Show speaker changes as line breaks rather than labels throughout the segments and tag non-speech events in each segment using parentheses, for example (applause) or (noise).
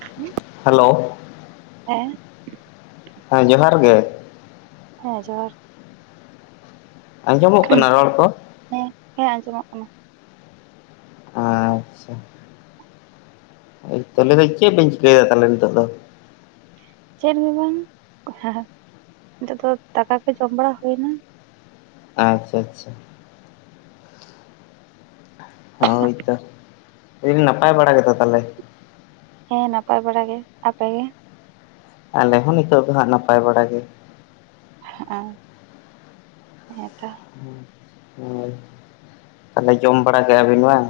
ᱦᱮᱸ
ᱦᱮᱞᱳ
ᱦᱮᱸᱻ
ᱦᱮᱸ ᱡᱚᱦᱟᱨ ᱜᱮ
ᱦᱮᱸ ᱡᱚᱦᱟᱨ
ᱟᱸᱡᱚᱢᱚᱜ ᱠᱟᱱᱟ ᱨᱚᱲ ᱠᱚ?
ᱦᱮᱸᱻᱦᱮᱸ ᱟᱸᱡᱚᱢᱚᱜ ᱠᱟᱱᱟ᱾
ᱟᱪᱷᱟ ᱛᱟᱦᱚᱞᱮ ᱫᱚ ᱪᱮᱫ ᱵᱮᱱ ᱪᱤᱠᱟᱹᱭ ᱫᱟ ᱛᱟᱦᱚᱞᱮ ᱱᱤᱛᱚᱜ ᱫᱚ?
ᱪᱮᱫ ᱜᱮ ᱵᱟᱝ ᱦᱮᱸ ᱱᱤᱛᱚᱜ ᱫᱚ ᱫᱟᱠᱟ ᱠᱚ ᱡᱚᱢ ᱵᱟᱲᱟ ᱦᱩᱭ ᱮᱱᱟ᱾
ᱟᱪᱷᱟ-ᱟᱪᱷᱟ ᱦᱳᱭ ᱛᱚ ᱞᱟᱹᱭᱫᱟᱹᱧ ᱱᱟᱯᱟᱭ ᱵᱟᱲᱟ ᱜᱮᱛᱚ ᱛᱟᱦᱞᱮ?
ᱦᱮᱸ ᱱᱟᱯᱟᱭ ᱵᱟᱲᱟ ᱜᱮ ᱟᱯᱮ ᱜᱮ
ᱟᱞᱮ ᱦᱚᱸ ᱱᱤᱛᱚᱜ ᱫᱚ ᱦᱟᱸᱜ ᱱᱟᱯᱟᱭ ᱵᱟᱲᱟ ᱜᱮ
ᱚᱸ ᱦᱮᱸ ᱛᱚ
ᱦᱮᱸ ᱦᱳᱭ ᱛᱟᱦᱚᱞᱮ ᱡᱚᱢ ᱵᱟᱲᱟ ᱠᱮᱫᱟᱵᱤᱱ ᱵᱟᱝ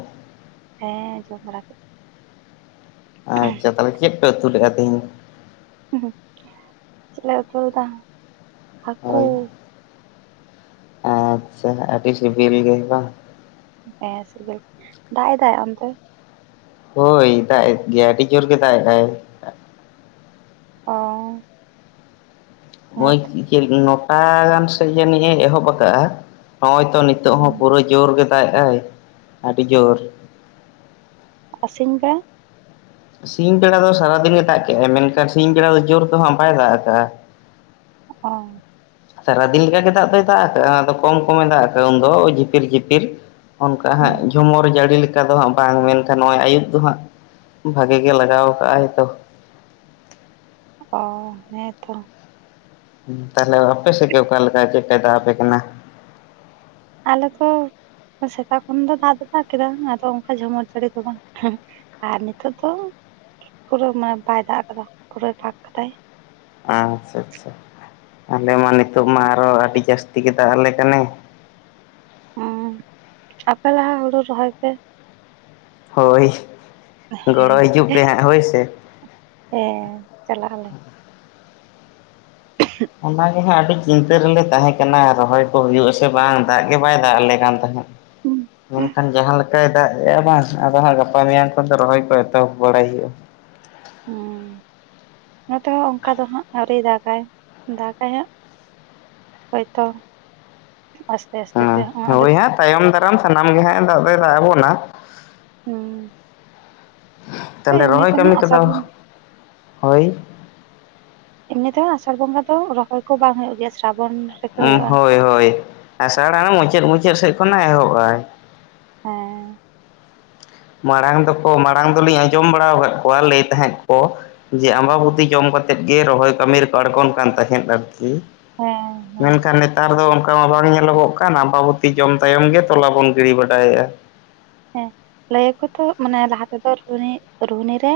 ᱦᱮᱸ ᱡᱚᱢ ᱵᱟᱲᱟ ᱠᱮᱫ
ᱟᱪᱷᱟ ᱛᱟᱦᱚᱞᱮ ᱪᱮᱫ ᱯᱮ ᱩᱛᱩ ᱞᱮᱫᱜᱼᱟ ᱛᱮᱦᱮᱧ?
ᱦᱩᱸ ᱪᱮᱫ ᱞᱮ ᱩᱛᱩ ᱞᱮᱫᱟ ᱦᱟᱹᱠᱩ
ᱦᱳᱭ ᱟᱪᱷᱟ ᱟᱹᱰᱤ ᱥᱤᱵᱤᱞ ᱜᱮ ᱵᱟᱝ
ᱦᱮᱸ ᱥᱮᱵᱮᱞ ᱜᱮ ᱫᱟᱜ ᱮᱫᱟᱭ ᱚᱱᱛᱮ
ᱦᱳᱭ ᱫᱟᱜ ᱮᱫ ᱜᱮᱭᱟᱭ ᱟᱹᱰᱤ ᱡᱳᱨ ᱜᱮ ᱫᱟᱜ ᱮᱫᱟᱭ
ᱚᱸ
ᱱᱚᱴᱟ ᱜᱟᱱ ᱥᱮᱫ ᱡᱟᱹᱱᱤᱡ ᱮᱦᱚᱵ ᱟᱠᱟᱫᱟᱼᱟ ᱱᱚᱜ-ᱚᱭ ᱛᱚ ᱱᱤᱛᱚᱜ ᱦᱚᱸ ᱯᱩᱨᱟᱹᱭ ᱡᱳᱨ ᱜᱮ ᱫᱟᱜ ᱫᱟᱭ ᱟᱹᱰᱤ ᱡᱳᱨ
ᱟᱥᱤᱢ ᱠᱟ
ᱥᱤᱧ ᱵᱮᱲᱟ ᱫᱚ ᱥᱟᱨᱟᱫᱤᱱ ᱜᱮ ᱫᱟᱜ ᱠᱮᱜᱟᱭ ᱢᱮᱱᱠᱷᱟᱱ ᱥᱤᱧ ᱵᱮᱲᱟ ᱫᱚ ᱡᱳᱨ ᱛᱮᱦᱚᱸ ᱵᱟᱭ ᱫᱟᱜ ᱟᱠᱟᱜᱼᱟ᱾
ᱚᱸ
ᱥᱟᱨᱟᱫᱤᱱ ᱞᱮᱠᱟᱜᱮ ᱫᱟᱜ ᱫᱚᱭ ᱫᱟᱜ ᱟᱠᱟᱫᱼᱟ ᱟᱫᱚ ᱠᱚᱢ ᱠᱚᱢᱮ ᱫᱟᱜ ᱟᱠᱟᱫᱼᱟ ᱩᱱᱫᱚᱭ ᱡᱷᱤᱯᱤᱨ- ᱡᱷᱤᱯᱤᱨ ᱚᱱᱠᱟ ᱦᱟᱸᱜ
ᱦᱩᱸ
ᱡᱷᱚᱢᱚᱨ ᱡᱟᱹᱲᱤ ᱞᱮᱠᱟ ᱫᱚ ᱦᱟᱸᱜ ᱵᱟᱝ ᱢᱮᱱᱠᱷᱟᱱ ᱱᱚᱜᱼᱚᱭ ᱟᱭᱭᱩᱵ ᱫᱚ ᱦᱟᱸᱜ ᱵᱷᱟᱹᱜᱤ ᱜᱮ ᱞᱟᱜᱟᱣ ᱟᱠᱟ-ᱟᱭ ᱛᱚ
ᱚᱸ ᱦᱮᱸ ᱛᱚ
ᱛᱟᱦᱚᱞᱮ ᱚᱯᱮ ᱥᱮ ᱚᱠᱟ ᱞᱮᱠᱟ ᱪᱮᱫ ᱠᱟᱭ ᱫᱟᱜ ᱯᱮ ᱠᱟᱱᱟ?
ᱟᱞᱮ ᱛᱚ ᱥᱮᱛᱟᱜ ᱠᱷᱚᱱ ᱫᱚ ᱫᱟᱜ ᱫᱚ ᱫᱟᱜ ᱠᱮᱫᱟ ᱟᱫᱚ ᱚᱱᱠᱟ ᱡᱷᱚᱢᱚᱨ ᱡᱟᱹᱲᱤ ᱫᱚ ᱵᱟᱝ ᱟᱨ ᱱᱤᱛᱚᱜ ᱫᱚ ᱯᱩᱨᱟᱹ ᱢᱟᱱᱮ ᱵᱟᱭ ᱫᱟᱜ ᱠᱟᱫᱟ ᱯᱩᱨᱟᱹᱭ ᱯᱟᱜ ᱠᱟᱫᱟᱭ
ᱟᱪᱷᱟ-ᱟᱪᱷᱟ ᱟᱞᱮ ᱢᱟ ᱱᱤᱛᱳᱜ ᱢᱟ ᱟᱨᱚ ᱟᱹᱰᱤ ᱡᱟᱹᱥᱛᱤ ᱜᱮ ᱫᱟᱜ ᱟᱞᱮ ᱠᱟᱱᱟᱭ
ᱚᱸ ᱟᱯᱮ ᱞᱟᱦᱟ ᱦᱳᱲᱳ ᱨᱚᱦᱚᱭ ᱯᱮ
ᱦᱳᱭ ᱾ ᱜᱚᱲᱚ
ᱦᱮᱸ
ᱦᱤᱡᱩᱜ ᱯᱮ ᱦᱟᱸᱜ ᱦᱳᱭ ᱥᱮ
ᱦᱮᱸ ᱪᱟᱞᱟᱜ ᱟᱞᱮ ᱾
ᱚᱱᱟ ᱜᱮ ᱦᱟᱸᱜ ᱟᱹᱰᱤ ᱪᱤᱱᱛᱟᱹ ᱨᱮᱞᱮ ᱛᱟᱦᱮᱸ ᱠᱟᱱᱟ ᱨᱚᱦᱚᱭ ᱠᱚ ᱦᱩᱭᱩᱜ ᱟᱥᱮ ᱵᱟᱝ, ᱫᱟᱜ ᱜᱮ ᱵᱟᱭ ᱫᱟᱜ ᱟᱞᱮ ᱠᱟᱱ ᱛᱟᱦᱮᱸᱫ ᱾ ᱢᱮᱱᱠᱷᱟᱱ ᱡᱟᱦᱟᱸ ᱞᱮᱠᱟᱭ ᱫᱟᱜ ᱮᱼᱟ ᱵᱟᱝ ᱟᱫᱚ ᱦᱟᱸᱜ ᱜᱟᱯᱟ ᱢᱮᱭᱟᱝ ᱠᱷᱚᱱ ᱫᱚ ᱨᱚᱦᱚᱭ ᱠᱚᱜᱼᱟ ᱮᱛᱚᱦᱚᱵ ᱵᱟᱲᱟᱭ ᱦᱩᱭᱩᱜᱼᱟ ᱾
ᱦᱩᱸ ᱱᱚᱛᱮ ᱦᱚᱸ ᱚᱱᱠᱟ ᱫᱚ ᱦᱟᱸᱜ ᱟᱹᱣᱨᱤ ᱫᱟᱜᱟᱭ ᱾ ᱫᱟᱜ ᱟᱭ ᱦᱳᱭ ᱛᱚ ᱟᱥᱛᱮ ᱟᱥᱛᱮ ᱛᱮ
ᱦᱮᱸ ᱦᱳᱭ ᱦᱟᱸᱜ ᱛᱟᱭᱚᱢ ᱫᱟᱨᱟᱢ ᱥᱟᱱᱟᱢ ᱜᱮ ᱦᱟᱸᱜ ᱫᱟᱜ ᱫᱚᱩ ᱫᱟᱜ ᱟᱵᱚᱱᱟᱜ ᱾
ᱦᱩᱸ ᱾
ᱛᱟᱦᱚᱞᱮ ᱨᱚᱦᱚᱭ ᱠᱟᱹᱢᱤ
ᱟᱥᱟᱲ
ᱠᱚᱫᱚ
ᱵᱚᱱ
ᱦᱳᱭ ᱾
ᱮᱢᱱᱤ ᱛᱮᱦᱚᱸ ᱟᱸᱥᱟᱲ ᱵᱚᱸᱜᱟ ᱫᱚ ᱨᱚᱦᱚᱭ ᱠᱚ ᱵᱟᱝ ᱦᱳᱭᱳᱜ ᱜᱮᱭᱟ ᱥᱨᱟᱵᱚᱱ ᱨᱮᱜᱮ ᱦᱩᱭᱩᱜᱼᱟ
ᱦᱳᱭ ᱦᱳᱭ᱾ ᱟᱸᱥᱟᱲ ᱢᱩᱪᱟᱹᱫ, ᱢᱩᱪᱟᱹᱫ ᱥᱮᱫ ᱠᱷᱚᱱᱟᱜ ᱮᱦᱚᱵᱟᱭ ᱾
ᱦᱮᱸ ᱾
ᱢᱟᱲᱟᱝ ᱫᱚᱠᱚ ᱢᱟᱲᱟᱝ ᱫᱚᱞᱤᱧ ᱟᱸᱡᱚᱢ ᱵᱟᱲᱟ ᱠᱟᱫ ᱠᱚᱣᱟ ᱞᱟᱹᱭ ᱛᱟᱦᱮᱸᱫ ᱠᱚ ᱡᱮ ᱟᱢᱵᱟᱵᱩᱛᱤ ᱡᱚᱢ ᱠᱟᱛᱮᱫ ᱜᱮ, ᱨᱚᱦᱚᱭ ᱠᱟᱹᱢᱤ ᱨᱮᱠᱚ ᱟᱲᱜᱚᱱ ᱠᱟᱱ ᱛᱟᱦᱮᱸᱫ ᱟᱨᱠᱤ ᱾ ᱦᱩᱸ
ᱦᱮᱸ ᱦᱮᱸ
ᱢᱮᱱᱠᱷᱟᱱ ᱱᱮᱛᱟᱨ ᱫᱚ ᱢᱟ ᱵᱟᱝ ᱧᱮᱞᱚᱜᱚᱜ ᱠᱟᱱ ᱾ ᱟᱵᱟᱵᱚᱛᱤ ᱡᱚᱢ ᱛᱟᱭᱚᱢ ᱜᱮ ᱛᱚᱞᱟ ᱵᱚᱱ ᱜᱤᱲᱤ ᱵᱟᱰᱟᱭᱮᱫᱼᱟ ᱾
ᱦᱮᱸ ᱞᱟᱹᱭ ᱟᱠᱚ ᱛᱚ, ᱢᱟᱱᱮ ᱞᱟᱦᱟ ᱛᱮᱫᱚ ᱨᱩᱦᱱᱤ ᱨᱮ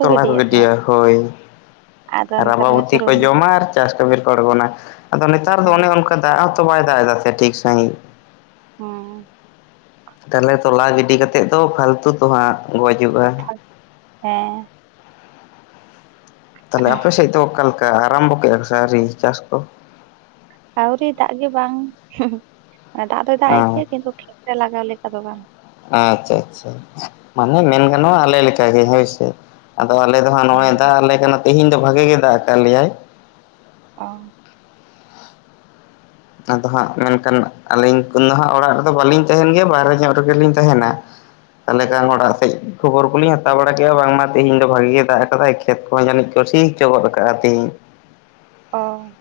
ᱛᱚᱞᱟ ᱠᱚ ᱜᱤᱰᱤᱭᱟ ᱦᱳᱭ ᱾
ᱟᱫᱚ ᱱᱮᱛᱟᱨ ᱢᱟ ᱪᱚ
ᱨᱟᱵᱟᱵᱩᱛᱤ ᱠᱚ
ᱨᱩᱦᱱᱤ
ᱡᱚᱢᱟ ᱟᱨ ᱪᱟᱥ ᱠᱟᱹᱢᱤ ᱨᱮᱠᱚ ᱟᱬᱜᱚᱱᱟ ᱟᱫᱚ ᱱᱮᱛᱟᱨ ᱫᱚ
ᱦᱮᱸ
ᱚᱱᱮ ᱚᱱᱠᱟ ᱫᱟᱜ ᱦᱚᱸ ᱛᱚ ᱵᱟᱭ ᱫᱟᱜ ᱫᱟᱭ ᱴᱷᱤᱠ ᱥᱟᱹᱦᱤᱡ ᱾
ᱚᱸ
ᱛᱟᱦᱚᱞᱮ ᱛᱚᱞᱟ ᱜᱤᱰᱤ ᱠᱟᱛᱮᱫ ᱫᱚ ᱯᱷᱟᱞᱛᱩ ᱛᱚ ᱦᱟᱸᱜ ᱜᱚᱡᱩᱜᱼᱟ ᱾
ᱦᱮᱸ ᱾
ᱛᱟᱦᱚᱞᱮ ᱟᱯᱮ ᱥᱮᱫ ᱫᱚ ᱚᱠᱟ ᱞᱮᱠᱟ ᱟᱨᱟᱢᱵᱚ ᱠᱮᱫᱼᱟ ᱥᱮ ᱟᱹᱣᱨᱤ ᱪᱟᱥ ᱠᱚ?
ᱟᱹᱣᱨᱤ ᱫᱟᱜ ᱜᱮ ᱵᱟᱝ ᱾ ᱫᱟᱜ ᱫᱚᱭ ᱫᱟᱜ
ᱚ
ᱮᱫ ᱜᱮᱭᱟ, ᱠᱤᱱᱛᱩ ᱠᱷᱮᱛ ᱨᱮ ᱞᱟᱜᱟᱣ ᱞᱮᱠᱟ ᱫᱚ ᱵᱟᱝ ᱾
ᱟᱪᱪᱷᱟ ᱟᱪᱪᱷᱟ ᱾ ᱢᱟᱱᱮ ᱢᱮᱱ ᱜᱟᱱᱚᱜᱼᱟ ᱟᱞᱮ ᱞᱮᱠᱟ ᱜᱮ ᱦᱳᱭ ᱥᱮ ᱾ ᱟᱫᱚ ᱟᱞᱮ ᱫᱚ ᱦᱟᱸᱜ ᱱᱚᱜᱼᱚᱭ
ᱦᱮᱸ
ᱫᱟᱜ ᱟᱞᱮ ᱠᱟᱱᱟ ᱛᱮᱦᱤᱧ ᱫᱚ ᱵᱷᱟᱜᱮ ᱜᱮ ᱫᱟᱜ ᱟᱠᱟᱫ ᱞᱮᱭᱟᱭ ᱾
ᱚ
ᱟᱫᱚ ᱦᱟᱸᱜ ᱢᱮᱱᱠᱷᱟᱱ ᱟᱹᱞᱤᱧ ᱫᱚ ᱦᱟᱸᱜ ᱚᱲᱟᱜ ᱨᱮᱫᱚ ᱵᱟᱹᱞᱤᱧ ᱛᱟᱦᱮᱱ ᱜᱮᱭᱟ᱾ ᱵᱟᱦᱨᱮ ᱧᱚᱜ ᱨᱮᱜᱮ ᱞᱤᱧ ᱛᱟᱦᱮᱱᱟ ᱾ ᱛᱟᱦᱚᱞᱮ ᱠᱷᱟᱱ ᱚᱲᱟᱜ ᱥᱮᱡ ᱠᱷᱚᱵᱚᱨ ᱠᱚᱞᱤᱧ ᱦᱟᱛᱟᱣ ᱵᱟᱲᱟ ᱠᱮᱜᱼᱟ ᱵᱟᱝᱼᱢᱟ ᱛᱮᱦᱮᱧ ᱫᱚ ᱵᱷᱟᱜᱮ ᱜᱮ ᱫᱟᱜ ᱠᱟᱫᱟᱭ ᱾ ᱠᱷᱮᱛ ᱠᱚᱦᱚᱸ ᱡᱟᱹᱱᱤᱡ ᱠᱚᱥᱤ ᱦᱚᱪᱚ ᱜᱚᱫ ᱟᱠᱟᱫᱼᱟ ᱛᱤᱦᱤᱧ ᱾
ᱚ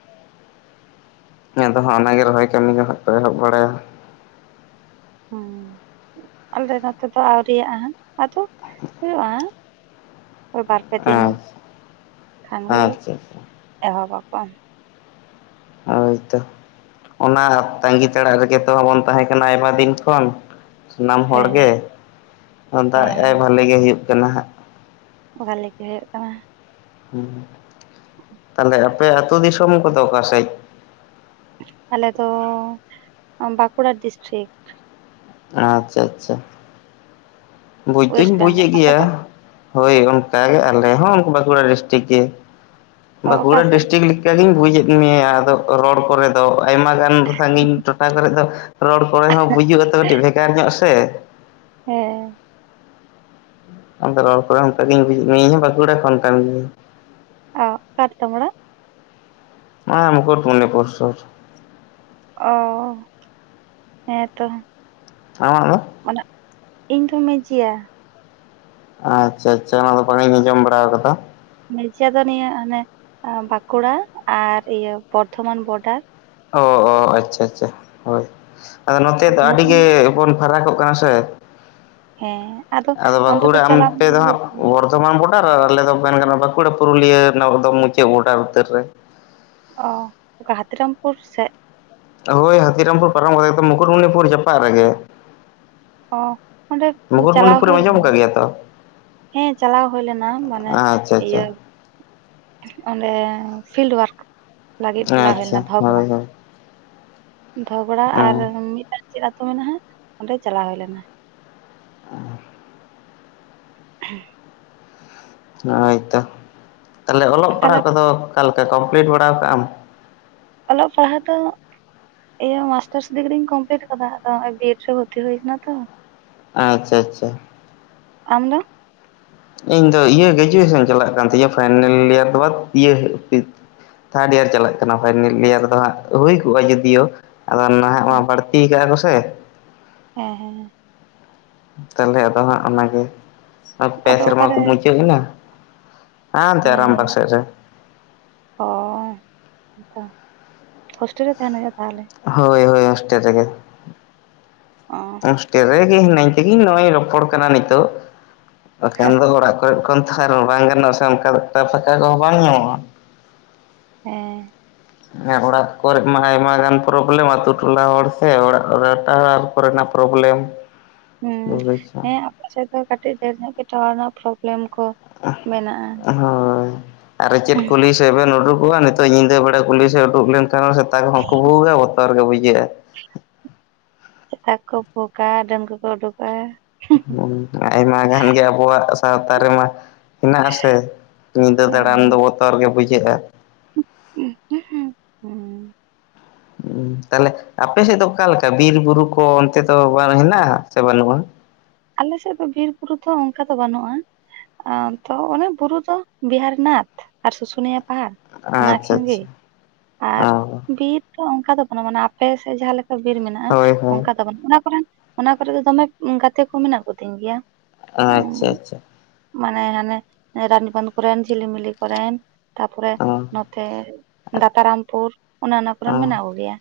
ᱟᱫᱚ ᱦᱟᱸᱜ ᱚᱱᱟ ᱜᱮ ᱨᱚᱦᱚᱭ ᱠᱟᱹᱢᱤ ᱫᱚ ᱦᱟᱸᱜ ᱠᱚ ᱮᱦᱚᱵ ᱵᱟᱲᱟ
ᱦᱚᱸ ᱟᱞᱮ ᱱᱚᱛᱮ ᱫᱚ ᱟᱹᱣᱨᱤᱟᱜᱼᱟ ᱦᱟᱸᱜ ᱟᱫᱚ ᱦᱩᱭᱩᱜᱼᱟ ᱾ ᱳᱭ ᱵᱟᱨ ᱯᱮ ᱫᱤᱱ ᱠᱷᱟᱱ ᱜᱮ
ᱟᱪᱪᱷᱟ ᱟᱪᱪᱷᱟ
ᱮᱦᱚᱵ ᱟᱠᱚ ᱾
ᱦᱳᱭ ᱛᱚ ᱚᱱᱟ ᱛᱟᱺᱜᱤ ᱛᱟᱲᱟᱜ ᱨᱮᱜᱮ ᱛᱚᱵᱚᱱ ᱛᱟᱦᱮᱸ ᱠᱟᱱᱟ ᱟᱭᱢᱟ ᱫᱤᱱ ᱠᱷᱚᱱ ᱾ ᱥᱟᱱᱟᱢ ᱦᱚᱲ ᱜᱮ
ᱦᱮᱸ
ᱫᱟᱜ ᱟᱭ
ᱦᱮᱸ
ᱵᱷᱟᱞᱤ ᱜᱮ ᱦᱩᱭᱩᱜ ᱠᱟᱱᱟ ᱦᱟᱸᱜ ᱾
ᱵᱷᱟᱞᱤ ᱜᱮ ᱦᱩᱭᱩᱜ ᱠᱟᱱᱟ ᱾
ᱦᱩᱸ ᱛᱟᱦᱚᱞᱮ ᱟᱯᱮ ᱟᱹᱛᱩ ᱫᱤᱥᱚᱢ ᱠᱚᱫᱚ ᱥᱮᱡ?
ᱟᱞᱮ ᱫᱚ ᱵᱟᱸᱠᱩᱲᱟ ᱰᱤᱥᱴᱤᱨᱤᱠ ᱾
ᱟᱪᱪᱷᱟ ᱟᱪᱪᱷᱟ ᱾ ᱵᱩᱡᱽ ᱫᱩᱧ
ᱳᱭᱮᱥᱴ
ᱵᱩᱡᱮᱫ
ᱵᱮᱝᱜᱚᱞ ᱟᱯᱮ
ᱜᱮᱭᱟ
ᱫᱚ
᱾ ᱦᱳᱭ ᱚᱱᱠᱟ ᱜᱮ ᱟᱞᱮ ᱦᱚᱸ ᱵᱟᱸᱠᱩᱲᱟ ᱰᱤᱥᱴᱤᱠ ᱜᱮ,
ᱚ ᱚᱠᱟ
ᱵᱟᱸᱠᱩᱲᱟ
ᱥᱮᱫ
ᱰᱤᱥᱴᱤᱠ ᱤᱱᱠᱟᱹᱜᱤᱧ ᱵᱩᱡᱮᱫ ᱢᱮᱭᱟ ᱟᱫᱚ ᱨᱚᱲ ᱠᱚᱨᱮ ᱛᱚ ᱟᱭᱢᱟ ᱜᱟᱱ ᱥᱟᱺᱜᱤᱧ ᱴᱚᱴᱷᱟ ᱠᱚᱨᱮ ᱫᱚ ᱨᱚᱲ ᱠᱚᱨᱮ ᱦᱚᱸ ᱵᱩᱡᱩᱜᱼᱟ ᱛᱚ ᱟᱹᱰᱤ ᱵᱷᱮᱜᱟᱨ ᱧᱚᱜ ᱥᱮ,
ᱦᱮᱸ ᱾
ᱟᱫᱚ ᱨᱚᱲ ᱠᱚᱨᱮ ᱚᱱᱠ ᱜᱮᱧ ᱵᱩᱡᱮᱫ ᱢᱮᱭᱟ ᱤᱧ ᱦᱚᱸ ᱵᱟᱸᱠᱩᱲᱟ ᱠᱷᱚᱱ ᱠᱷᱱ ᱜᱮᱤᱭᱟᱹᱧ ᱾
ᱚ ᱚᱠᱟ ᱨᱮᱛᱟᱢ ᱚᱲᱟᱜ?
ᱚᱱᱟ ᱢᱩᱠᱩᱴᱢᱚᱱᱤᱯᱩᱨ ᱥᱩᱨ, ᱾
ᱚᱻ ᱦᱮᱸ ᱛᱚ ᱾
ᱟᱢᱟᱜ ᱫᱚ?
ᱚᱱᱟ ᱤᱧ ᱫᱚ ᱢᱮᱡᱤᱭᱟ ᱾
ᱟᱪᱷᱟ ᱟᱪᱷᱟ ᱚᱱᱟ ᱫᱚ ᱵᱟᱝ ᱤᱧ ᱟᱸᱡᱚᱢ ᱵᱟᱲᱟ ᱟᱠᱟᱫᱟ ᱾
(unintelligible) ᱡᱮᱡᱤᱭᱟ ᱫᱚ ᱱᱤᱭᱟᱹ ᱟᱱᱮ ᱵᱟᱸᱠᱩᱲᱟ ᱟᱨ ᱤᱭᱟᱹ ᱵᱚᱨᱫᱷᱚᱢᱟᱱ ᱵᱚᱰᱟᱨ ᱾
ᱚ ᱚ ᱟᱪᱴᱪᱷᱟ ᱟᱪᱷᱟ ᱦᱳᱭ ᱟᱫᱚ ᱱᱚᱛᱮ ᱫᱚ ᱟᱹᱰᱤ
ᱢᱩᱠᱩᱴᱢᱩᱱᱤ
ᱜᱮᱵᱚᱱ ᱯᱷᱟᱨᱟᱠᱚᱜ ᱠᱟᱱᱟ ᱥᱮ
ᱦᱮᱸ
ᱟᱫᱚ
ᱫᱚ
ᱵᱟᱸᱠᱩᱲᱟ
ᱪᱟᱞᱟᱣ
ᱚᱱᱛᱮ ᱫᱚ ᱦᱟᱸᱜ ᱵᱚᱨ ᱫᱚᱢᱟᱱ ᱵᱚᱰᱟᱨ ᱟᱨ ᱟᱞᱮ ᱫᱚ ᱢᱮᱱ ᱜᱟᱱᱚᱜ-ᱟ ᱵᱟᱸᱠᱩᱲᱟ ᱯᱩᱨᱩᱞᱤᱭᱟᱹ ᱨᱮᱱᱟᱜ ᱮᱠᱫᱚᱢ ᱢᱩᱪᱟᱹᱫ ᱵᱚᱰᱟᱨ ᱩᱛᱟᱹᱨ ᱨᱮ ᱾
ᱚᱸ, ᱚᱠᱟ ᱦᱟᱹᱛᱤᱨᱟᱢᱯᱩᱨ ᱥᱮᱫ?
ᱦᱳᱭ ᱦᱟᱹᱛᱤᱨᱟᱢᱯᱩᱨ ᱯᱟᱨᱚᱢ ᱠᱟᱛᱮ ᱢᱩᱠᱩᱴᱢᱩᱱᱤᱯᱩᱨ ᱡᱟᱯᱟᱜ ᱨᱮᱜᱮ ᱾
ᱚᱸ ᱚᱸᱰᱮ ᱪᱟᱞᱟᱣ
ᱢᱩᱠᱩᱴᱢᱩᱱᱤᱯᱩᱨᱮᱢ
ᱦᱩᱭ
ᱟᱸᱡᱚᱢ
ᱞᱮᱱᱟ
ᱟᱠᱟᱫ
᱾
ᱜᱮᱭᱟ ᱛᱚ
ᱦᱮᱸ ᱪᱟᱞᱟᱣ ᱦᱩᱭ ᱞᱮᱱᱟ ᱢᱟᱱᱮ
ᱟᱪᱪᱷᱟ ᱟᱪᱪᱷᱟ
ᱤᱭᱟᱹ ᱚᱸᱰᱮ ᱯᱷᱤᱞᱰ ᱚᱣᱟᱨᱠ ᱞᱟᱹᱜᱤᱫ ᱪᱟᱞᱟᱣ ᱦᱩᱭ
ᱟᱪᱪᱷᱟ
ᱞᱮᱱᱟ ᱫᱷᱚᱵᱚ ᱾
ᱦᱳᱭ ᱦᱳᱭ
ᱫᱷᱚᱜᱽᱲᱟ ᱟᱨ
ᱦᱩᱸ
ᱢᱤᱫᱴᱟᱝ ᱪᱮᱫ ᱟᱛᱳ ᱢᱮᱱᱟᱜ-ᱟ ᱚᱸᱰᱮ ᱪᱟᱞᱟᱣ ᱦᱩᱭᱞᱱᱟ ᱾
(inaudible) (inaudible) ᱦᱳᱭᱛᱚ ᱛᱟᱦᱞᱮ ᱚᱞᱚᱜ ᱯᱟᱲᱦᱟᱣ
ᱛᱟᱦᱚᱞᱮ
ᱠᱚᱫᱚ ᱚᱠᱟᱞᱮᱠᱟ ᱠᱚᱢᱯᱞᱤᱴ ᱵᱟᱲᱟ ᱣᱟᱠᱟᱜ ᱟᱢ?
ᱚᱞᱚᱜ ᱯᱟᱲᱦᱟᱜ ᱫᱚ ᱤᱭᱟᱹ ᱢᱟᱥᱴᱟᱨᱥ ᱰᱤᱜᱽᱨᱤᱧ ᱠᱚᱢᱯᱤᱞᱤᱴ ᱟᱠᱟᱫᱟ ᱟᱫᱚ ᱦᱚᱸᱚᱭ ᱵᱤ ᱮᱰ ᱨᱮ ᱵᱷᱚᱨᱛᱤ ᱦᱩᱭ ᱟᱠᱟᱱᱟ ᱛᱚ ᱾
ᱟᱪᱷᱟ ᱟᱪᱷᱟ ᱾
ᱟᱢ ᱫᱚ?
ᱤᱧ ᱫᱚ ᱤᱭᱟᱹ ᱜᱨᱮᱡᱩᱭᱮᱥᱚᱱ ᱪᱟᱞᱟᱜ ᱠᱟᱱ ᱛᱤᱧᱟᱹ ᱯᱷᱟᱭᱱᱮᱞ ᱤᱭᱟᱨ ᱵᱟᱫ ᱤᱭᱟᱹ ᱛᱷᱟᱨᱰ ᱤᱭᱟᱨ ᱪᱟᱞᱟᱜ ᱠᱟᱱᱟ ᱯᱷᱟᱭᱱᱮᱞ ᱤᱭᱟᱨ ᱨᱮᱫᱚ ᱦᱟᱸᱜ ᱦᱩᱭ ᱠᱚᱜᱼᱟ ᱡᱩᱫᱤᱭᱳ ᱟᱫᱚ ᱱᱟᱦᱟᱜ ᱢᱟ ᱵᱟᱹᱲᱛᱤ ᱟᱠᱟᱜ-ᱟ ᱠᱚᱥᱮ ᱾
ᱦᱮᱸ ᱦᱮᱸ ᱦᱮᱸ ᱾
ᱛᱟᱦᱞᱮ ᱟᱫᱚ ᱦᱟᱸᱜ ᱚᱱᱟᱜᱮ ᱯᱮ
ᱟᱫᱚ
ᱥᱮᱨᱢᱟ ᱠᱚ
ᱚᱠᱟᱨᱮ
ᱢᱩᱪᱟᱹᱫ ᱮᱱᱟ ᱾ ᱦᱟᱱᱛᱮ ᱟᱨᱟᱢᱵᱟᱠ ᱥᱮᱜ ᱨᱮ ᱾
ᱦᱚᱭ ᱟᱫᱚ ᱦᱳᱥᱴᱮᱞ ᱨᱮ ᱛᱟᱦᱮᱱᱟᱭ ᱥᱮ ᱛᱟᱦᱚᱞᱮ ᱾
ᱦᱳᱭ ᱦᱳᱭ ᱦᱳᱥᱴᱮᱞ ᱨᱮᱜᱮ ᱾
ᱚᱸᱻ
ᱦᱳᱥᱴᱮᱞ ᱨᱮᱜᱮ ᱦᱤᱱᱟᱹᱧ ᱛᱮᱜᱮ ᱱᱚᱜᱚᱭ ᱨᱚᱯᱚᱲ ᱠᱟᱱᱟ ᱱᱤᱛᱚᱜ ᱵᱟᱠᱷᱟᱱ ᱫᱚ ᱚᱲᱟᱜ ᱠᱚᱨᱮ ᱠᱷᱚᱱ ᱟᱨ ᱦᱚᱸ ᱵᱟᱝ ᱜᱟᱱᱚᱜ-ᱟ ᱥᱮ ᱚᱱᱠᱟ (unintelligible) ᱯᱷᱟᱸᱠᱟ ᱯᱷᱟᱸᱠᱟ ᱠᱚᱦᱚᱸ ᱵᱟᱝ ᱧᱟᱢᱚᱜ-ᱟ ᱾
ᱦᱮᱸ ᱾
ᱚᱲᱟᱜ ᱠᱚᱨᱮ ᱢᱟ ᱟᱭᱢᱟ ᱜᱟᱱ ᱯᱨᱚᱵᱞᱮᱢ ᱟᱛᱳ ᱴᱚᱞᱟ ᱦᱚᱲ ᱥᱮ ᱚᱲᱟᱜ ᱨᱮ ᱴᱟᱶᱟᱨ ᱠᱚᱨᱮᱱᱟᱜ ᱯᱨᱚᱵᱮᱞᱮᱢ ᱾
ᱦᱮᱸ ᱦᱮᱸ ᱟᱯ ᱥᱮᱫ ᱫᱚ ᱠᱟᱹᱴᱤᱡ ᱰᱷᱮᱨ ᱧᱚᱜ ᱜᱮ ᱴᱟᱣᱟᱨ ᱨᱮᱱᱟᱜ ᱯᱨᱚᱵᱞᱮᱢ ᱠᱚ ᱾
ᱦᱳᱭ ᱟᱨ ᱪᱮᱫ ᱠᱚ ᱞᱤᱥ ᱥᱮᱵᱮᱱ ᱩᱰᱩᱠᱚᱜᱼᱟ ᱱᱤᱛᱚᱜ ᱧᱤᱫᱟᱹ ᱵᱮᱲᱟ ᱠᱩᱞᱤ ᱥᱮᱮᱫ ᱩᱰᱩᱠ ᱞᱮᱱᱠᱷᱟᱱ ᱥᱮᱛᱟ ᱠᱚᱦᱚᱸᱠᱚ ᱵᱩᱜᱽ-ᱟ ᱵᱚᱛᱚᱨ ᱜᱮᱮ ᱵᱩᱡᱷᱟᱹᱜᱼᱟ ᱾
ᱥᱮᱛᱟ ᱠᱚ ᱵᱷᱩᱜᱼᱟ ᱰᱟᱹᱱ ᱠᱚ ᱠᱚ ᱩᱰᱩᱠᱚ-ᱟ ᱾
ᱦᱮᱸ ᱟᱭᱢᱟ ᱜᱟᱱ ᱜᱮ ᱟᱵᱚᱣᱟᱜ ᱥᱟᱶᱛᱟ ᱨᱮᱢᱟ, ᱦᱮᱱᱟᱜᱼᱟᱥᱮ, ᱧᱤᱫᱟᱹ ᱫᱟᱬᱟᱱ
ᱦᱮᱸ
ᱫᱚ ᱵᱚᱛᱚᱨ ᱜᱮ ᱵᱩᱡᱷᱟᱹᱜᱼᱟ᱾
ᱩᱸ ᱦᱩᱸᱜ᱾
ᱩᱸ ᱛᱟᱞᱮ ᱟᱯᱮ ᱥᱮᱜ ᱫᱚ ᱚᱠᱟᱞᱮᱠᱟ? ᱵᱤᱨ, ᱵᱩᱨᱩ ᱠᱚ ᱚᱱᱛᱮ ᱫᱚ ᱵᱟᱱ ᱦᱮᱱᱟᱜᱼᱟ ᱥᱮ ᱵᱟᱹᱱᱩᱜᱼᱟ?
ᱟᱞᱮᱥᱮᱫ ᱫᱚ ᱵᱤᱨ, ᱵᱩᱨᱩ ᱛᱷᱚ ᱚᱝᱠᱟ ᱫᱚ ᱵᱟᱱᱩᱜᱼᱟᱸ᱾ ᱟ ᱛᱚ ᱚᱱᱮ ᱵᱩᱨᱩ ᱫᱚ 'ᱵᱤᱦᱟᱨᱱᱟᱛᱷ' ᱟᱨ 'ᱥᱩᱥᱩᱱᱤᱭᱟᱯ' ᱯᱟᱦᱟ ᱚᱱᱟ
ᱟᱪᱪᱷᱟ
ᱠᱷᱤᱱ ᱜᱮ
ᱟᱪᱪᱷᱟ
ᱟᱨ
ᱚ
ᱵᱤᱨ᱾ ᱛᱚ ᱚᱝᱠᱟ ᱫᱚ ᱵᱟᱱᱟ, ᱢᱟᱱᱮ ᱟᱯᱮ ᱥᱮᱡ ᱡᱟᱦᱟᱸ ᱞᱮᱠᱟ ᱵᱤᱨ ᱢᱮᱱᱟᱜᱼᱟ,
ᱦᱳᱭ ᱦᱳᱭ
ᱚᱝᱠᱟ ᱫᱚ ᱵᱟᱹᱱᱩᱜ᱾ ᱚᱱᱟ ᱠᱚᱨᱮᱱ ᱚᱱᱟ ᱠᱚᱨᱮ ᱫᱚ ᱫᱚᱢᱮ ᱩᱸ ᱜᱟᱛᱮ ᱠᱚ ᱢᱮᱱᱟᱜ ᱠᱚᱛᱤᱧ ᱜᱮᱭᱟ᱾ ᱩᱸ
ᱟᱼᱪᱪᱷᱟ-ᱪᱷᱟ᱾
ᱢᱟᱱᱮ ᱦᱟᱱᱮᱦ 'ᱨᱟᱱᱤ ᱵᱟᱸᱫᱽ' ᱠᱚᱨᱮᱱ, 'ᱡᱷᱤᱞᱤᱢᱤᱞᱤ' ᱠᱚᱨᱮᱱ᱾ ᱛᱟᱯᱚᱨᱮᱦ
ᱚ
ᱱᱚᱛᱮ 'ᱫᱟᱛᱟᱨᱟᱢᱯᱩᱨ' ᱚᱱᱮ ᱚᱱᱟ
ᱚ
ᱠᱚᱨᱮᱱ ᱢᱮᱱᱟᱜ ᱠᱚᱜᱮᱭᱟ᱾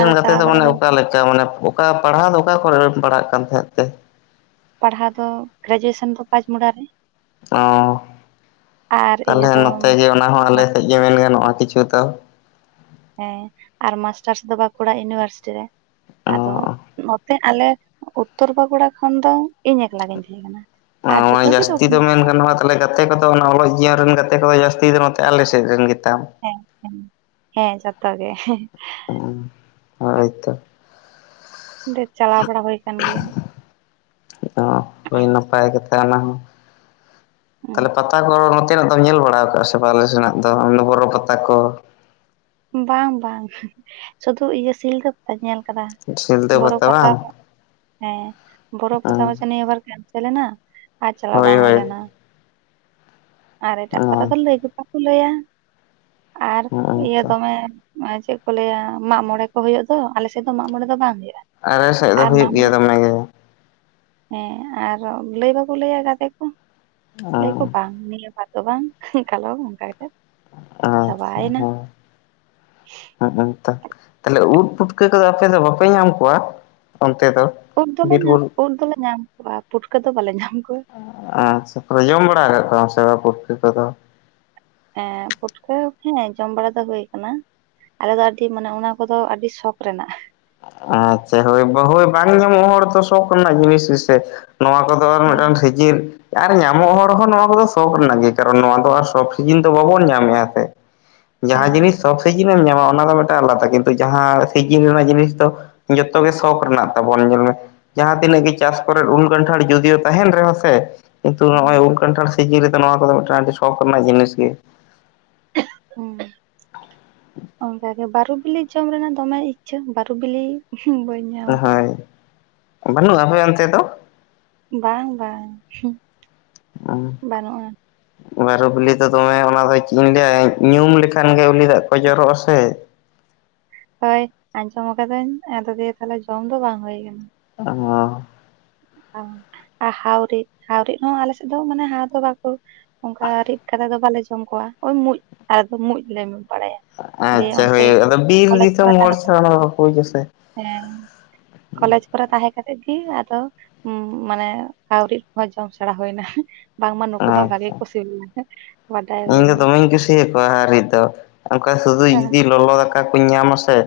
ᱟᱫᱚ ᱪᱟᱞᱟᱣ ᱵᱟᱲᱟ ᱦᱩᱭ
ᱪᱟ ᱢᱟᱱᱮᱯᱷ ᱚᱠᱟ ᱯᱟᱲᱦᱟᱣ ᱫᱚ, ᱚᱠᱟ ᱠᱚᱨᱮᱨᱮᱢ ᱯᱟᱲᱟᱜ ᱠᱟᱱ ᱛᱟᱦᱮᱸᱫ ᱛᱮ?
ᱯᱟᱲᱦᱟᱣ ᱫᱚ 'ᱜᱨᱮᱡᱩᱭᱮᱥᱚᱱ' ᱫᱚ 'ᱯᱟᱸᱪ ᱢᱚᱲᱟ' ᱨᱮ᱾
ᱚᱸ
ᱟᱨ ᱤᱭᱟᱹ
ᱛᱟᱦᱞᱮ
ᱫᱚ
ᱱᱚᱛᱮ ᱜᱮ, ᱚᱱᱟ ᱦᱚᱸ ᱟᱞᱮ
ᱢᱟ
ᱥᱮᱡ ᱜᱮ ᱢᱮᱱ ᱜᱟᱱᱚᱜᱼᱟ, ᱠᱤᱪᱷᱩ ᱫᱚ᱾
ᱦᱮᱸ, ᱟᱨ ᱢᱟᱥᱴᱟᱨᱥ ᱫᱚ 'ᱵᱟᱠᱩᱲᱟ ᱤᱱᱤᱣᱟᱨᱥᱤᱴᱤ' ᱨᱮ᱾
ᱚ
ᱟᱫᱚ ᱩᱸ ᱢᱚᱜ ᱛᱮᱜ ᱟᱞᱮ 'ᱩᱛᱛᱚᱨ ᱵᱟᱠᱩᱲᱟ' ᱠᱷᱚᱱ ᱫᱚ ᱤᱧ ᱮᱠᱞᱟ ᱜᱤᱧ ᱛᱷᱮᱸ ᱠᱟᱱᱟ᱾ ᱟᱨ
ᱚᱱᱟ ᱢᱟᱱᱮ
ᱡᱚᱛᱚ ᱜᱮ
ᱡᱟᱹᱥᱛᱤ
ᱫᱚᱠᱷᱤᱱ
ᱫᱚ ᱢᱮᱱ ᱜᱟᱱᱚᱜᱼᱟ ᱛᱟ ᱛᱟᱞᱮ ᱜᱟᱛᱮ ᱠᱚᱫᱚ, ᱚᱱᱟ ᱚᱞᱚᱜ ᱡᱤᱭᱚᱱ ᱨᱮᱱ ᱜᱟᱛᱮ ᱠᱚᱫᱚ, ᱡᱟᱹᱥᱛᱤ ᱫᱚ ᱱᱚᱛᱮ ᱟᱞᱮᱥᱮᱜ ᱨᱮᱱ ᱜᱮ ᱛᱟᱢ!
ᱦᱮᱸ, ᱮᱸ ᱦᱮᱸ, ᱡᱚᱛᱚ ᱜᱮ᱾
ᱩᱸ ᱦᱳᱭ ᱛᱚ᱾
ᱰᱮ ᱪᱟᱞᱟᱣ ᱵᱟᱲᱟ ᱦᱩᱭ ᱠᱟᱱ ᱜᱮᱭᱟ᱾
ᱛᱮ ᱚᱱᱟ ᱦᱚᱸ
ᱦᱩᱸ᱾
ᱛᱟᱞᱮ ᱯᱟᱛᱟ ᱠᱚᱨ ᱛᱮᱱᱟᱜ ᱫᱚᱢ ᱧᱮᱞ ᱵᱟᱲᱟᱣ ᱠᱟᱜᱼᱟ ᱥᱮ ᱵᱟᱞᱮ ᱥᱮᱱᱟᱜ ᱫᱚ, ᱩᱱ ᱫᱚ 'ᱵᱚᱨᱚ ᱯᱟᱟᱛᱟ' ᱠᱚ?
ᱵᱟᱝ-ᱵᱟᱝ ᱥᱩᱫᱷᱩ ᱤᱭᱟᱹ 'ᱥᱤᱞᱫᱷᱟᱹ' ᱯᱟᱛᱟ ᱧᱮᱞ᱾ ᱠᱟᱫᱟᱦ
ᱥᱤᱞᱫᱟᱹ
'ᱵᱚᱨᱚ ᱯᱟᱛᱟ'
ᱵᱟᱝ
ᱦᱚᱸ ᱦᱮᱸ, 'ᱵᱚᱨᱚ ᱯᱟᱛᱟᱶᱚᱥ' ᱮ ᱱᱤᱭᱟᱹ ᱵᱟᱨ ᱠᱮᱱᱥᱮᱞᱮᱱᱟ ᱟᱨ ᱪᱟᱞᱟᱣ
ᱦᱳᱭ
ᱵᱟᱝ ᱦᱩᱭ
ᱦᱳᱭ
ᱞᱮᱱᱟ᱾ ᱟᱨ ᱮᱴᱟᱜ 'ᱯᱟᱛᱟ' ᱫᱚ ᱞᱟᱹᱭ ᱜᱮ ᱯᱟᱠᱚ ᱞᱟᱹᱭᱟ ᱟᱨ
ᱦᱚᱸᱜᱼᱚᱭ
ᱤᱭᱟᱹ
ᱛᱚ
ᱮᱸᱦ ᱚᱶᱮ ᱪᱮᱜ ᱠᱚ ᱞᱟᱹᱭᱟ, 'ᱢᱟᱜ ᱢᱚᱬᱮ' ᱠᱚ ᱦᱩᱭᱩᱜ ᱫᱚᱻ, ᱟᱞᱮ ᱥᱮᱫ ᱫᱚ, 'ᱢᱟᱜ ᱢᱚᱬᱮ' ᱫᱚ ᱵᱟᱝ ᱦᱩᱭᱩᱜᱼᱟ᱾
ᱟᱨᱮ ᱥᱮᱜ ᱫᱚ
ᱟᱨ
ᱦᱩᱭᱩᱜ
ᱢᱟᱜ
ᱜᱮᱭᱟ
ᱢᱚᱬᱮ
ᱫᱚᱢᱮ ᱜᱮ᱾
ᱦᱮᱸ, ᱟᱨᱚ ᱞᱟᱹᱭ ᱵᱟᱠᱚ, ᱞᱟᱹᱭᱟ ᱜᱟᱛᱮ ᱠᱚᱸ᱾ ᱞᱟᱹᱭ ᱠᱚ ᱵᱟᱝ ᱱᱤᱭᱟᱹ ᱵᱷᱟᱨ ᱫᱚ ᱵᱟᱝ ᱩᱸ ᱠᱟᱞᱚᱢ ᱚᱝᱠᱟ ᱠᱟᱛᱮ ᱪᱟᱵᱟᱭᱮᱱᱟ᱾
ᱦᱩᱸᱜ ᱩᱸ ᱛᱚ ᱛᱟᱞᱮ ᱩᱫ ᱯᱩᱴᱠᱟᱹ ᱠᱚᱫᱚ, ᱟᱯᱮ ᱫᱚ ᱵᱟᱯᱮ ᱧᱟᱢ ᱠᱚᱣᱟ, ᱚᱱᱛᱮ ᱫᱚ?
ᱩᱫ ᱫᱚᱞᱮ ᱧᱟᱢ,
ᱵᱤᱨᱵᱩᱨᱩ
ᱩᱫ ᱫᱚᱞᱮ ᱧᱟᱢ ᱠᱚᱣᱟ, ᱯᱩᱴᱠᱟᱹ ᱫᱚ ᱵᱟᱞᱮ ᱧᱟᱢ ᱠᱚᱣᱟ!
ᱟᱼᱪᱪᱷᱟ, ᱥᱮ ᱯᱚᱨᱮ ᱡᱚᱢ ᱵᱟᱲᱟ ᱠᱟᱜ ᱠᱚᱣᱟᱢ ᱥᱮ ᱵᱟ ᱯᱩᱴᱠᱟᱹ ᱠᱚᱫᱚ?
ᱮᱸ ᱯᱩᱴᱠᱟᱹ ᱦᱮᱸᱻ, ᱡᱚᱢ ᱵᱟᱲᱟ ᱫᱚ ᱦᱩᱭ ᱠᱟᱱᱟ᱾ ᱟᱞᱮᱫᱚ ᱟᱹᱰᱤ, ᱢᱟᱱᱮ ᱚᱱᱟ ᱠᱚᱫᱚ ᱟᱹᱰᱤ ᱥᱚᱠ ᱨᱮᱱᱟᱜ᱾
ᱟᱪᱪᱟ, ᱦᱳᱭ, ᱵᱳᱦᱳᱭ ᱵᱟᱝ ᱧᱟᱢᱚᱜ ᱦᱚᱲ ᱛᱚ, ᱥᱚᱠ ᱱᱟᱜ ᱡᱤᱱᱤᱥ ᱜᱮᱥᱮ ᱱᱚᱣᱟ ᱠᱚᱫᱚ᱾ ᱛᱚ ᱟᱨ
ᱦᱮᱸ
ᱢᱤᱴᱟᱝ ᱥᱤᱡᱤᱞ ᱟᱨ ᱧᱟᱢᱚᱜ ᱦᱚᱲ ᱦᱚᱸ ᱱᱚᱣᱟ ᱠᱚᱫᱚ ᱥᱚᱠ ᱨᱮᱱᱟᱜ ᱜᱮ᱾ ᱠᱟᱨᱚᱱ ᱱᱚᱣᱟ ᱫᱚ ᱟᱨ ᱥᱚᱵᱽ ᱥᱤᱡᱤᱱ ᱫᱚ ᱵᱟᱵᱚᱱ ᱧᱟᱢᱮᱜᱼᱟ ᱥᱮ! ᱡᱟᱦᱟᱸ
ᱦᱮᱸ
ᱡᱤᱱᱤᱥ ᱥᱚᱵᱽ ᱥᱤᱡᱤᱱᱮᱢ ᱧᱟᱢᱟ ᱚᱱᱟ ᱫᱚ ᱢᱤᱴᱟ ᱟᱞᱟᱫᱟ᱾ ᱠᱤᱱᱛᱩ ᱡᱟᱦᱟᱸ ᱥᱤᱡᱤᱱ ᱨᱮᱱᱟᱜ ᱡᱤᱱᱤᱥ ᱛᱚᱦ ᱡᱚᱛᱚ ᱜᱮ ᱥᱚᱠ ᱨᱮᱱᱟᱜ ᱛᱟᱵᱚᱱ ᱧᱮᱞ ᱢᱮ ᱡᱟᱦᱟᱸ ᱛᱤᱱᱟᱹᱜ ᱜᱮ ᱪᱟᱥ ᱠᱚᱨᱮ ᱩᱞ, ᱠᱟᱱᱴᱷᱟᱲ ᱡᱩᱫᱤᱭᱳ ᱛᱟᱦᱮᱱ ᱨᱮᱦᱚᱸ ᱥᱮ, ᱠᱤᱱᱛᱩ ᱶᱚᱜᱼᱚᱭ ᱩᱞ, ᱠᱟᱱᱴᱷᱟᱲ ᱥᱤᱡᱤᱱ ᱨᱮᱫᱚ, ᱱᱚᱣᱟ ᱠᱚᱫᱚ ᱢᱤᱜᱴᱟᱱ ᱟᱹᱰᱤ ᱥᱚᱠ ᱱᱟᱜ ᱡᱤᱱᱤᱥ ᱜᱮ᱾
ᱦᱩᱸ᱾ ᱚᱱᱠᱟᱜᱮ ᱵᱟᱨᱩ ᱵᱤᱞᱤ ᱡᱚᱢ ᱨᱮᱱᱟᱜ ᱫᱚᱢᱮ ᱤᱪᱪᱷᱟᱹ, ᱵᱟᱨᱩ ᱵᱤᱞᱤ ᱵᱟᱹᱧ ᱧᱟᱢ ᱟᱠᱟᱫᱟ
ᱦᱳᱭ ᱵᱟᱹᱱᱩᱜᱼᱟ ᱟᱯᱮ ᱚᱱᱛᱮ ᱫᱚ?
ᱵᱟᱝ ᱵᱟᱝ ᱵᱟᱹᱱᱩᱜᱼᱟ᱾
(inaudible) ᱵᱟᱨᱩ ᱵᱤᱞᱤ ᱫᱚ ᱫᱚᱢᱮ ᱚᱱᱟ ᱫᱚ ᱪᱮᱫ ᱤᱧ ᱞᱟᱹᱭᱟ ᱧᱩᱢ ᱞᱮᱠᱷᱟᱱ ᱜᱮ ᱩᱞᱤ ᱫᱟᱜ ᱠᱚ ᱡᱚᱨᱚᱜᱼᱟ ᱥᱮ ᱾
ᱦᱳᱭ ᱟᱸᱡᱚᱢ ᱟᱠᱟᱫᱟᱹᱧ ᱟᱫᱚ ᱫᱤᱭᱮ ᱛᱟᱦᱚᱞᱮ ᱡᱚᱢ ᱫᱚ ᱵᱟᱝ ᱦᱩᱭ ᱟᱠᱟᱱᱟ ᱾
ᱚ
ᱟᱨ ᱦᱟᱣᱨᱤᱫ, ᱦᱟᱣᱨᱤᱫ ᱦᱚᱸ ᱟᱞᱮ ᱥᱮᱫ ᱫᱚ ᱢᱟᱱᱮ ᱦᱟᱣ ᱫᱚ ᱵᱟᱠᱚ ᱚᱱᱠᱟ ᱨᱤᱫ ᱠᱟᱛᱮ ᱫᱚ ᱵᱟᱞᱮ ᱡᱚᱢ ᱠᱚᱣᱟ᱾ ᱳᱭ ᱢᱩᱸᱡ ᱟᱨ ᱫᱚ ᱢᱩᱸᱡ ᱞᱮ ᱵᱟᱲᱟᱭᱟ ᱾
ᱟᱪᱪᱷᱟ ᱦᱳᱭ᱾ ᱟᱫᱚ ᱵᱤᱨ ᱫᱤᱥᱚᱢ ᱦᱚᱲ
ᱛᱟᱦᱮᱸ
ᱪᱷᱟᱲᱟ ᱚᱱᱟ ᱫᱚ ᱵᱟᱠᱚ ᱵᱩᱡ ᱟᱲᱮ ᱾
ᱦᱮᱸ ᱠᱚᱞᱮᱡᱽ ᱠᱚᱨᱮ ᱛᱟᱦᱮᱸ ᱠᱟᱛᱮ ᱜᱤ ᱟᱫᱚ ᱦᱩᱸ ᱢᱟᱱᱮ ᱦᱟᱣᱨᱤᱫ ᱠᱚ ᱡᱚᱢ ᱥᱮᱲᱟ ᱦᱩᱭᱱᱟ ᱾ ᱵᱟᱝᱼᱢᱟ ᱱᱩᱠᱩ ᱦᱚᱸ ᱵᱷᱟᱜᱮ
ᱟᱪᱪᱷᱟ
ᱠᱚ ᱥᱤᱵᱤᱞᱟ ᱾
ᱤᱧ ᱫᱚ ᱫᱚᱢᱮᱧ ᱠᱩᱥᱤᱭᱟ ᱠᱚᱣᱟ ᱦᱟᱣᱨᱤᱫ ᱫᱚ, ᱚᱱᱠᱟ ᱥᱩᱫᱩ
ᱦᱮᱸ
ᱡᱩᱫᱤ ᱞᱚᱞᱚ ᱫᱟ ᱠᱟ ᱠᱩᱧ ᱧᱟᱢ ᱟᱥᱮ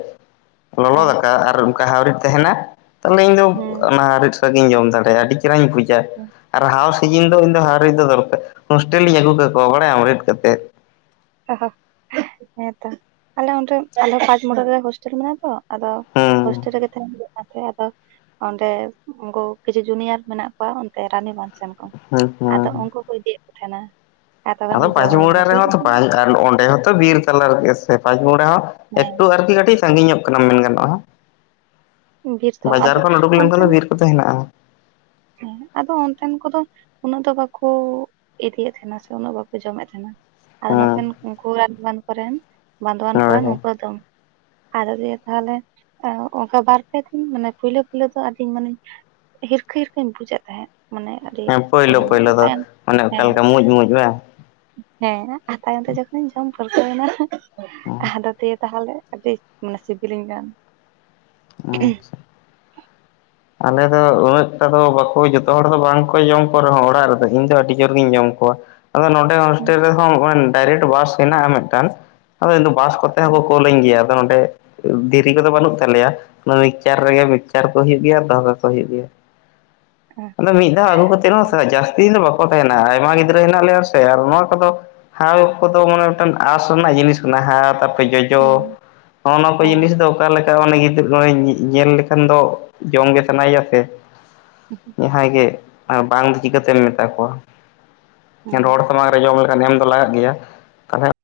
ᱞᱚᱞᱚ
ᱦᱮᱸ
ᱫᱟᱠᱟ ᱟᱨ ᱚᱱᱠᱟ ᱦᱟᱣᱨᱤᱤᱫ ᱛᱟᱦᱮᱱᱟ ᱛᱚᱦᱚᱞᱮ ᱤᱧ ᱫᱚ
ᱦᱩᱸ
ᱚᱱᱟ ᱨᱤᱫ ᱥᱟᱜ ᱜᱤᱧ ᱡᱚᱢ ᱫᱟᱲᱮᱭᱟᱜᱼᱟ᱾ ᱟᱹᱰᱤ ᱪᱮᱦᱨᱟᱧ ᱵᱩᱡᱟ
ᱦᱩᱸ
ᱟᱨ ᱦᱟᱣ (unintelligible) ᱫᱚ ᱤᱧ ᱫᱚ ᱦᱟᱣᱨᱤᱫ ᱫᱚ ᱫᱚᱨᱠᱟᱨ ᱦᱳᱥᱴᱮᱞᱤᱧ ᱟᱹᱜᱩ ᱠᱟᱠᱚᱣᱟ ᱵᱟᱲᱟᱭᱟᱢ ᱨᱤᱫ ᱠᱟᱛᱮᱫ ᱾
ᱚ ᱦᱮᱸ ᱛᱚ᱾ ᱟᱞᱮ ᱚᱸᱰᱮ ᱟᱞᱮ ᱯᱟᱸᱪ ᱢᱩᱲᱟᱨᱮ ᱦᱳᱥᱴᱮᱞ ᱢᱮᱱᱟᱜᱼᱟ ᱛᱚ ᱟᱫᱚ
ᱦᱩᱸ
ᱦᱳᱥᱴᱮᱞ ᱨᱮᱜᱮ ᱛᱟᱦᱮᱱ ᱦᱩᱭᱩᱜ ᱠᱟᱱ ᱛᱟᱦᱮᱸᱫ᱾ ᱟᱫᱚ ᱚᱸᱰᱮ ᱩᱱᱠᱩ ᱠᱤᱪᱷᱩ ᱡᱩᱱᱤᱭᱟᱨ ᱢᱮᱱᱟᱜ ᱠᱚᱣᱟ ᱚᱱᱛᱮ ᱨᱟᱱᱤᱵᱟᱫᱽ ᱥᱮᱱ ᱠᱚ
ᱦᱩᱸ
ᱟᱫᱚ
ᱦᱩᱸ
ᱩᱱᱠᱩ ᱠᱚ ᱤᱫᱤᱭᱮᱫ ᱠᱚ ᱛᱟᱦᱮᱱᱟ ᱾
ᱟᱫᱚ ᱯᱟᱸᱪ ᱢᱩᱲᱟ ᱨᱮᱦᱚᱸ (unintelligible) ᱚᱸᱰᱮ ᱦᱚᱸᱛᱚ ᱵᱤᱨ ᱛᱟᱞᱟ ᱨᱮᱜᱮ ᱥᱮ ᱯᱟᱸᱪ ᱢᱩᱲᱟ ᱦᱚᱸ ᱾ ᱮᱠᱴᱩ ᱟᱨᱠᱤ ᱠᱟᱹᱴᱤᱡ ᱥᱟᱺᱜᱤᱧ ᱧᱚᱜ ᱠᱟᱱᱟ ᱢᱮᱱ ᱜᱟᱱᱚᱜᱼᱟ
ᱦᱮᱸ ᱵᱤᱨ
᱾
ᱫᱚ
ᱵᱟᱡᱟᱨ
ᱟᱫᱚ
ᱠᱷᱚᱱ ᱩᱰᱩᱠ ᱞᱮᱱᱠᱷᱟᱱ ᱫᱚ
ᱚᱱᱛᱮᱱ
ᱵᱤᱨ ᱠᱚᱫᱚ ᱦᱮᱱᱟᱜᱼᱟ ᱾
ᱦᱮᱸ ᱟᱫᱚ ᱚᱱᱛᱮᱱ ᱠᱚᱫᱚ ᱩᱱᱟᱹᱜ ᱫᱚ ᱵᱟᱠᱚ ᱤᱫᱤᱭᱮᱫ ᱛᱟᱦᱮᱸᱱᱟ, ᱥᱮ ᱩᱱᱟᱹᱜ ᱵᱟᱠᱚ ᱡᱚᱢᱮᱫ ᱛᱟᱦᱮᱸᱱᱟ ᱾ ᱟᱫᱚ ᱱᱚᱛᱮᱱ
ᱦᱮᱸ
ᱠᱚ ᱨᱟᱱᱤ ᱵᱟᱫᱷ ᱠᱚᱨᱮᱱ ᱵᱟᱸᱫᱣᱟᱱ
ᱦᱳᱭ
ᱠᱚᱨᱮᱱ
ᱦᱳᱭ
ᱱᱚᱝᱠᱟ ᱫᱚ ᱟᱨᱚᱫ ᱛᱟᱦᱚᱞᱮ ᱚᱱᱠᱟ ᱵᱟᱨ ᱯᱮ ᱫᱤᱱ ᱢᱟᱱᱮ ᱯᱳᱭᱞᱳ, ᱯᱳᱭᱞᱳ ᱫᱚ ᱟᱰᱤᱧ ᱢᱟᱱᱮ ᱦᱤᱨ ᱠᱷᱤᱨ ᱜᱤᱧ ᱵᱩᱡᱮᱫ ᱛᱟᱦᱮᱸᱜ ᱢᱟᱱᱮ ᱟᱹᱰᱤ
ᱦᱮᱸ ᱯᱳᱭᱞᱳ,
ᱤᱭᱟᱹ
ᱯᱳᱭᱞᱳ
ᱧᱚᱜ
ᱫᱚ
ᱛᱟᱭᱚᱢ
ᱚᱱᱮ ᱚᱠᱟ
ᱦᱮᱸ
ᱞᱮᱠᱟ ᱢᱩᱸᱡ ᱢᱩᱸᱡ ᱵᱟ
ᱦᱮᱸ ᱟᱨ ᱛᱟᱭᱚᱢ ᱛᱮ ᱡᱚᱠᱷᱚ ᱡᱚᱢ ᱯᱚᱨᱠᱟᱹᱣ ᱮᱱᱟ᱾
ᱦᱩᱸ
ᱟᱫᱚ ᱫᱤᱭᱮ ᱛᱟᱦᱚᱞᱮ ᱟᱹᱰᱤ ᱢᱟᱱᱮ ᱥᱤᱵᱤᱞᱤᱧ ᱠᱟᱱ ᱾
ᱟᱪᱪᱷᱟ ᱾ ᱟᱞᱮ ᱫᱚ ᱩᱱᱟᱹᱜ ᱴᱟ ᱫᱚ ᱵᱟᱠᱚ ᱡᱚᱛᱚ ᱦᱚᱲ ᱫᱚ ᱵᱟᱝ ᱠᱚ ᱡᱚᱢ ᱠᱚ ᱨᱮᱦᱚᱸ ᱚᱲᱟᱜ ᱨᱮᱫᱚ᱾ ᱤᱧ ᱫᱚ ᱟᱹᱰᱤ ᱡᱳᱨ ᱜᱤᱧ ᱡᱚᱢ ᱠᱚᱣᱟ ᱟᱫᱚ ᱱᱚᱰᱮ ᱦᱳᱥᱴᱮᱞ ᱨᱮᱦᱚᱸ ᱰᱟᱭᱨᱮᱠᱴ ᱵᱟᱥ ᱦᱮᱱᱟᱜᱼᱟ ᱢᱤᱫᱴᱟᱝ ᱟᱫᱚ ᱤᱧ ᱫᱚ ᱵᱟᱥ ᱠᱚᱛᱮ ᱦᱚᱸᱠᱚ
ᱦᱮᱸ
ᱠᱳᱞᱟᱹᱧ ᱜᱮᱭᱟ ᱟᱫᱚ ᱱᱚᱰᱮ ᱫᱷᱤᱨᱤ ᱠᱚᱫᱚ ᱵᱟᱹᱱᱩᱜ ᱛᱟᱞᱮᱭᱟ᱾ ᱚᱱᱟ ᱢᱤᱠᱪᱟᱨ ᱨᱮᱜᱮ ᱢᱤᱠᱪᱟᱨ ᱠᱚ ᱦᱩᱭᱩᱜ ᱜᱮᱭᱟ ᱾ ᱫᱚᱦᱚ ᱠᱟᱠᱚ ᱦᱩᱭᱩᱜ ᱜᱮᱭᱟᱢ᱾ ᱟᱫᱚ ᱢᱤᱫ ᱫᱷᱟᱣ ᱟᱹᱜᱩ ᱠᱟᱛᱮᱫ ᱨᱮᱦᱚ ᱡᱟᱹᱥᱛᱤ ᱫᱤᱱ ᱫᱚ ᱵᱟᱠᱚ ᱛᱟᱦᱮᱱᱟ ᱟᱭᱢᱟ ᱜᱤᱫᱽᱨᱟᱹ ᱦᱮᱱᱟᱜ ᱞᱮᱭᱟ ᱥᱮ ᱟᱨ ᱱᱚᱣᱟ ᱠᱚᱫᱚ ᱦᱟᱣ ᱠᱚᱫᱚ ᱢᱟᱱᱮ ᱢᱤᱫᱴᱟᱝ ᱟᱸᱥ ᱨᱮᱱᱟᱜ ᱡᱤᱱᱤᱥ ᱠᱟᱱᱟ ᱾ ᱦᱟᱣ ᱡᱚᱡᱚ ᱦᱚᱜ ᱱᱚᱣᱟ ᱠᱚ ᱡᱤᱱᱤᱥ
ᱦᱮᱸ
ᱫᱚ ᱚᱠᱟ ᱞᱮᱠᱟ ᱩᱱᱤ ᱜᱤᱫᱽᱨᱟᱹ ᱧᱮᱞ ᱞᱮᱠᱷᱟᱱ ᱫᱚ ᱡᱚᱢ ᱜᱮ ᱥᱟᱱᱟᱭᱮᱭᱟ ᱥᱮ ᱡᱟᱦᱟᱸᱭ ᱜᱮ ᱵᱟᱝ ᱪᱤᱠᱟᱹᱛᱮᱢ ᱢᱮᱛᱟ ᱠᱚᱣᱟ ᱾
ᱦᱮᱸ
ᱦᱚᱲ ᱥᱟᱢᱟᱝ ᱨᱮ ᱡᱚᱢ ᱞᱮᱠᱷᱟᱱ ᱮᱢ ᱫᱚ ᱞᱟᱜᱟᱜ ᱜᱮᱭᱟ ᱾